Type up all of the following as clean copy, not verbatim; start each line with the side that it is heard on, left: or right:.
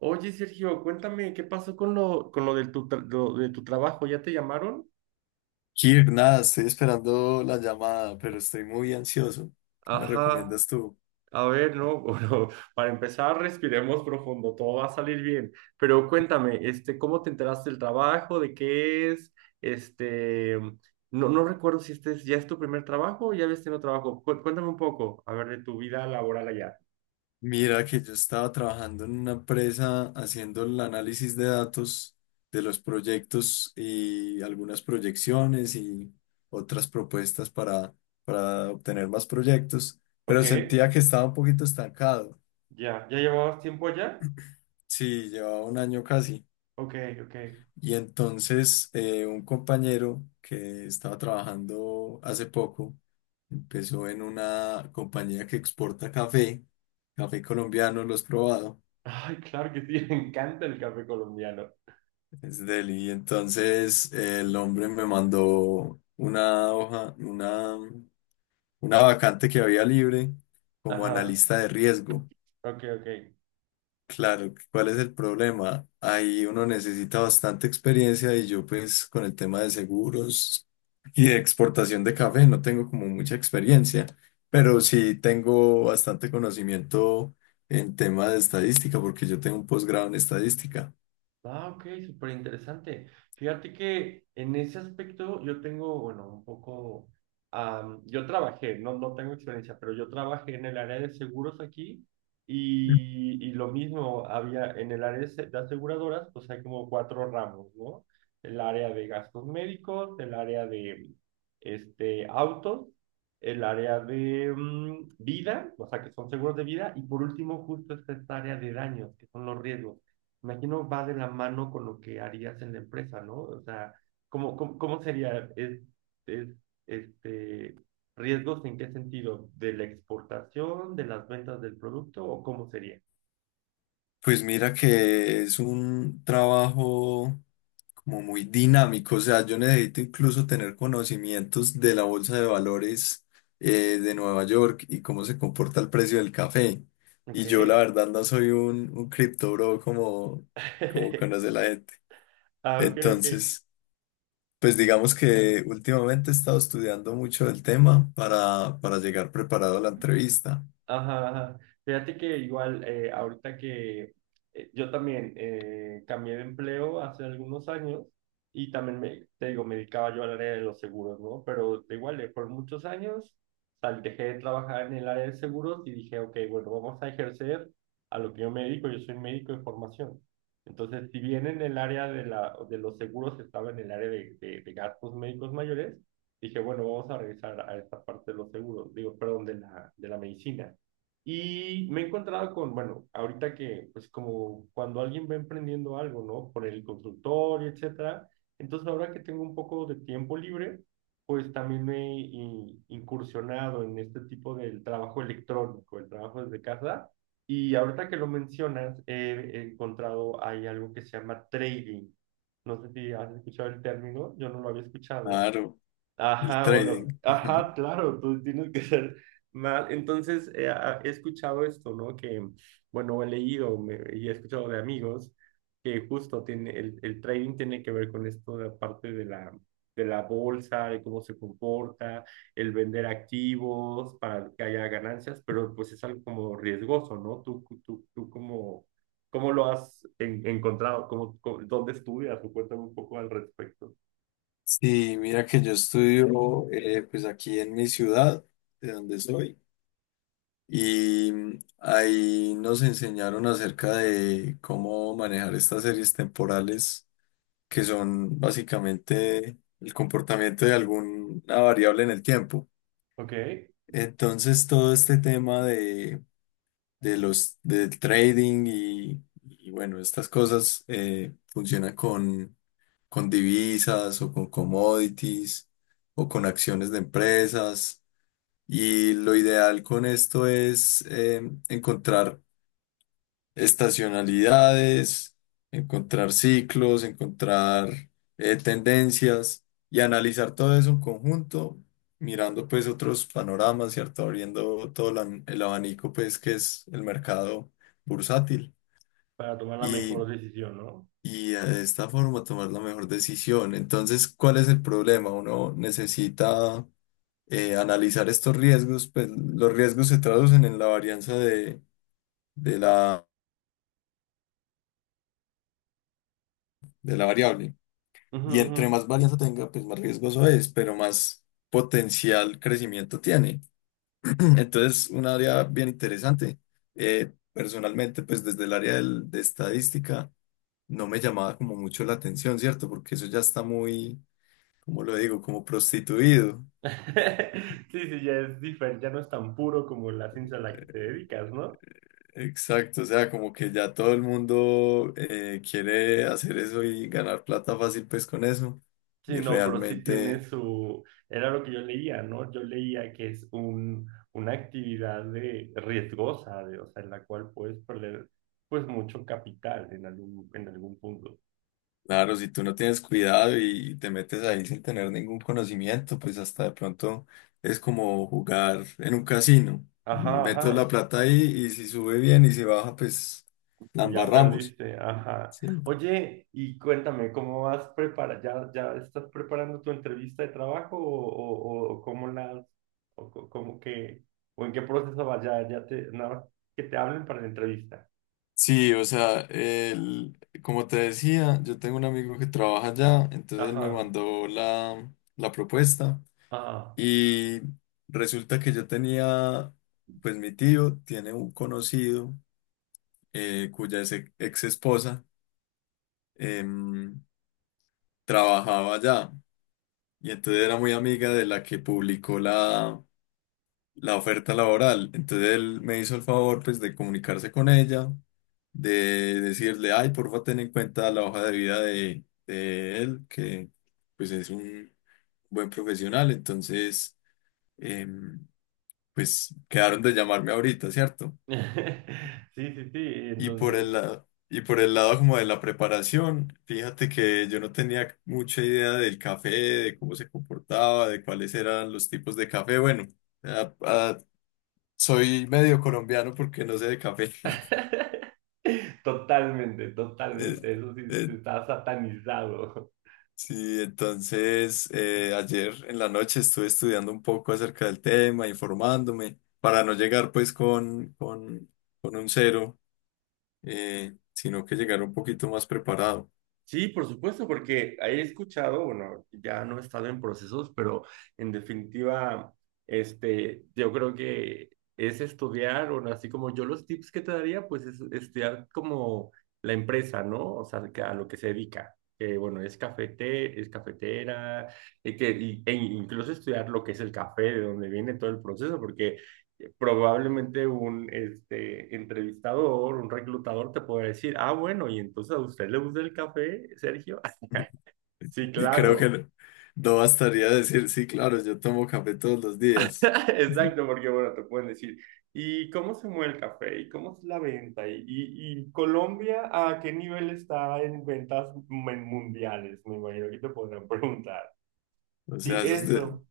right: Oye, Sergio, cuéntame, ¿qué pasó con lo, del tu tra- lo de tu trabajo? ¿Ya te llamaron?
left: Kir, nada, estoy esperando la llamada, pero estoy muy ansioso. ¿Qué me
right: Ajá,
left: recomiendas tú?
right: a ver, no, bueno, para empezar, respiremos profundo, todo va a salir bien. Pero cuéntame, ¿cómo te enteraste del trabajo? ¿De qué es? Este, no recuerdo si este es, ya es tu primer trabajo o ya habías tenido trabajo. Cuéntame un poco, a ver, de tu vida laboral allá.
left: Mira que yo estaba trabajando en una empresa haciendo el análisis de datos de los proyectos y algunas proyecciones y otras propuestas para obtener más proyectos, pero
right: Ok,
left: sentía que estaba un poquito estancado.
right: ya, ¿ya llevabas tiempo allá?
left: Sí, llevaba un año casi.
right: Ok, ok.
left: Y entonces un compañero que estaba trabajando hace poco empezó en una compañía que exporta café, café colombiano, lo has probado,
right: Ay, claro que sí, me encanta el café colombiano.
left: es deli. Y entonces el hombre me mandó una hoja, una vacante que había libre como
right: Ajá,
left: analista de riesgo.
right: ok, ok.
left: Claro, ¿cuál es el problema? Ahí uno necesita bastante experiencia y yo pues con el tema de seguros y de exportación de café no tengo como mucha experiencia, pero sí tengo bastante conocimiento en tema de estadística porque yo tengo un posgrado en estadística.
right: Ah, ok, súper interesante. Fíjate que en ese aspecto yo tengo, bueno, un poco, yo trabajé, no, no tengo experiencia, pero yo trabajé en el área de seguros aquí y lo mismo había en el área de aseguradoras, pues hay como cuatro ramos, ¿no? El área de gastos médicos, el área de autos, el área de vida, o sea, que son seguros de vida, y por último justo está esta área de daños, que son los riesgos. Imagino va de la mano con lo que harías en la empresa, ¿no? O sea, ¿ cómo sería? Es, este, riesgos en qué sentido? ¿De la exportación, de las ventas del producto o cómo sería?
left: Pues mira que es un trabajo como muy dinámico. O sea, yo necesito incluso tener conocimientos de la bolsa de valores de Nueva York y cómo se comporta el precio del café. Y yo la
right: Ok.
left: verdad no soy un cripto bro como conoce la gente.
right: Ah, ok, ok.
left: Entonces, pues digamos que últimamente he estado estudiando mucho el tema para llegar preparado a la entrevista.
right: Ajá, ajá. Fíjate que igual ahorita que yo también cambié de empleo hace algunos años y también me, te digo, me dedicaba yo al área de los seguros, ¿no? Pero de igual, por muchos años dejé de trabajar en el área de seguros y dije, ok, bueno, vamos a ejercer a lo que yo me dedico, yo soy médico de formación. Entonces, si bien en el área de los seguros estaba en el área de gastos médicos mayores, dije, bueno, vamos a regresar a esta parte de los seguros, digo, perdón, de la medicina. Y me he encontrado con, bueno, ahorita que, pues como cuando alguien va emprendiendo algo, ¿no? Por el consultorio, etcétera. Entonces, ahora que tengo un poco de tiempo libre, pues también me he incursionado en este tipo del trabajo electrónico, el trabajo desde casa. Y ahorita que lo mencionas, he encontrado, hay algo que se llama trading. No sé si has escuchado el término, yo no lo había escuchado.
left: Claro, el
right: Ajá, bueno,
left: trading.
right: ajá, claro, tú tienes que ser mal. Entonces, he escuchado esto, ¿no? Que, bueno, y he escuchado de amigos que justo tiene, el trading tiene que ver con esto de la parte de la bolsa, de cómo se comporta, el vender activos para que haya ganancias, pero pues es algo como riesgoso, ¿no? Tú cómo lo has encontrado, dónde estudias, o cuéntame un poco al respecto.
left: Sí, mira que yo estudio pues aquí en mi ciudad, de donde soy. Y ahí nos enseñaron acerca de cómo manejar estas series temporales, que son básicamente el comportamiento de alguna variable en el tiempo.
right: Ok.
left: Entonces, todo este tema de los del trading y, bueno, estas cosas funcionan con divisas o con commodities o con acciones de empresas. Y lo ideal con esto es encontrar estacionalidades, encontrar ciclos, encontrar tendencias y analizar todo eso en conjunto, mirando pues otros panoramas, ¿cierto? Abriendo el abanico pues que es el mercado bursátil
right: Para tomar la
left: y,
right: mejor decisión, ¿no?
left: y de esta forma tomar la mejor decisión. Entonces, ¿cuál es el problema? Uno necesita... analizar estos riesgos, pues los riesgos se traducen en la varianza de la, de la variable.
right: Ujú,
left: Y
right: ujú.
left: entre más varianza tenga, pues más riesgoso es, pero más potencial crecimiento tiene. Entonces, un área bien interesante. Personalmente, pues desde el área de estadística, no me llamaba como mucho la atención, ¿cierto? Porque eso ya está muy, ¿cómo lo digo? Como prostituido.
right: Sí, sí, ya es diferente, ya no es tan puro como la ciencia a la que te dedicas, ¿no?
left: Exacto, o sea, como que ya todo el mundo quiere hacer eso y ganar plata fácil, pues con eso.
right: Sí,
left: Y
right: no, pero sí tiene
left: realmente...
right: su, era lo que yo leía, ¿no? Yo leía que es una actividad de riesgosa, de, o sea, en la cual puedes perder, pues, mucho capital en en algún punto.
left: Claro, si tú no tienes cuidado y te metes ahí sin tener ningún conocimiento, pues hasta de pronto es como jugar en un casino.
right: Ajá,
left: Meto
right: ajá,
left: la plata ahí y si sube bien y si baja, pues la
right: pues ya
left: embarramos.
right: perdiste, ajá.
left: Sí,
right: Oye, y cuéntame, ¿cómo vas prepara? ¿ ya estás preparando tu entrevista de trabajo o cómo la o co- cómo que, o en qué proceso vas? Ya te, nada más que te hablen para la entrevista.
left: Sí, o sea, como te decía, yo tengo un amigo que trabaja allá, entonces él me
right: Ajá,
left: mandó la propuesta
right: ajá.
left: y resulta que yo tenía, pues mi tío tiene un conocido cuya ex, esposa em, trabajaba allá y entonces era muy amiga de la que publicó la oferta laboral. Entonces él me hizo el favor pues de comunicarse con ella, de decirle, ay, porfa, ten en cuenta la hoja de vida de él, que pues es un buen profesional. Entonces, em, pues quedaron de llamarme ahorita, ¿cierto?
right: Sí, sí, sí,
left: Y por
right: entonces.
left: el lado, y por el lado como de la preparación, fíjate que yo no tenía mucha idea del café, de cómo se comportaba, de cuáles eran los tipos de café. Bueno, ah, ah, soy medio colombiano porque no sé de café.
right: Totalmente,
left: Eh,
right: totalmente, eso sí,
left: eh,
right: te está satanizado.
left: sí, entonces ayer en la noche estuve estudiando un poco acerca del tema, informándome, para no llegar pues con un cero, sino que llegar un poquito más preparado.
right: Sí, por supuesto, porque he escuchado, bueno, ya no he estado en procesos, pero en definitiva, yo creo que es estudiar, bueno, así como yo los tips que te daría, pues es estudiar como la empresa, ¿no? O sea, que a lo que se dedica. Que bueno, es cafetera, e incluso estudiar lo que es el café, de dónde viene todo el proceso, porque probablemente un entrevistador, un reclutador te puede decir, ah, bueno, y entonces a usted le gusta el café, Sergio. Sí,
left: Y creo que
right: claro.
left: no, no bastaría decir, sí, claro, yo tomo café todos los días.
right: Exacto, porque bueno, te pueden decir, ¿y cómo se mueve el café? ¿Y cómo es la venta? ¿ y Colombia a qué nivel está en ventas mundiales? Me imagino que te podrán preguntar.
left: O
right: Sí,
left: sea,
right: eso.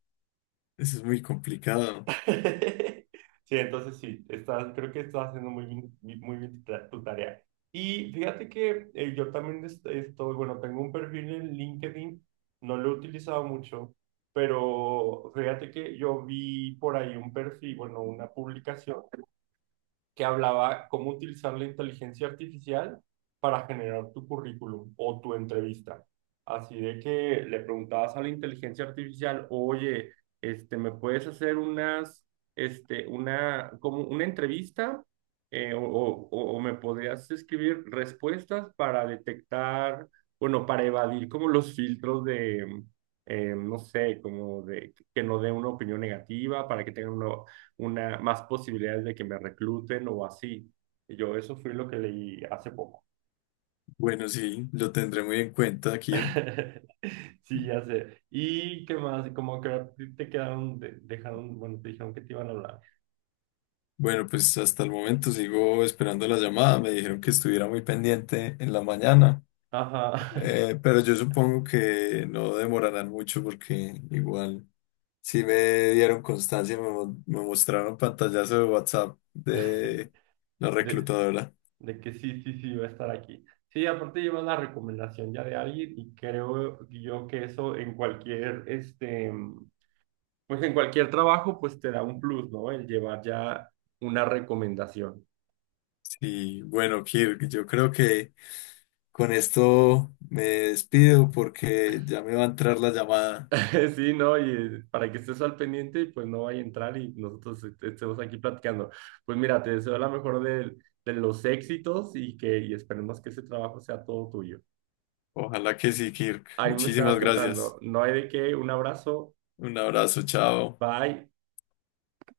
left: eso es muy complicado.
right: Sí, entonces sí, estás, creo que estás haciendo muy bien tu tarea. Y fíjate que yo también estoy, bueno, tengo un perfil en LinkedIn, no lo he utilizado mucho, pero fíjate que yo vi por ahí un perfil, bueno, una publicación que hablaba cómo utilizar la inteligencia artificial para generar tu currículum o tu entrevista. Así de que le preguntabas a la inteligencia artificial, oye, ¿me puedes hacer como una entrevista? Eh, o, o, o me podrías escribir respuestas para detectar, bueno, para evadir como los filtros de, no sé, como de que no dé una opinión negativa, para que tengan más posibilidades de que me recluten o así. Y yo, eso fue lo que leí hace poco.
left: Bueno, sí, lo tendré muy en cuenta, Kirk.
right: Sí, ya sé. ¿Y qué más? Como que a ti te quedaron, dejaron, bueno, te dijeron que te iban a hablar.
left: Bueno, pues hasta el momento sigo esperando la llamada. Me dijeron que estuviera muy pendiente en la mañana.
right: Ajá.
left: Pero yo supongo que no demorarán mucho porque igual sí me dieron constancia, me mostraron pantallazo de WhatsApp de la
right: De,
left: reclutadora.
right: de que sí, sí, sí, va a estar aquí. Sí, aparte llevas la recomendación ya de alguien y creo yo que eso en cualquier, pues en cualquier trabajo, pues te da un plus, ¿no? El llevar ya una recomendación.
left: Sí, bueno, Kirk, yo creo que con esto me despido porque ya me va a entrar la llamada.
right: Sí, no, y para que estés al pendiente, pues no vaya a entrar y nosotros estemos aquí platicando. Pues mira, te deseo la mejor del- de, los éxitos y esperemos que ese trabajo sea todo tuyo.
left: Ojalá que sí, Kirk.
right: Ahí me estabas
left: Muchísimas
right: contando,
left: gracias.
right: no hay de qué, un abrazo,
left: Un abrazo, chao.
right: bye.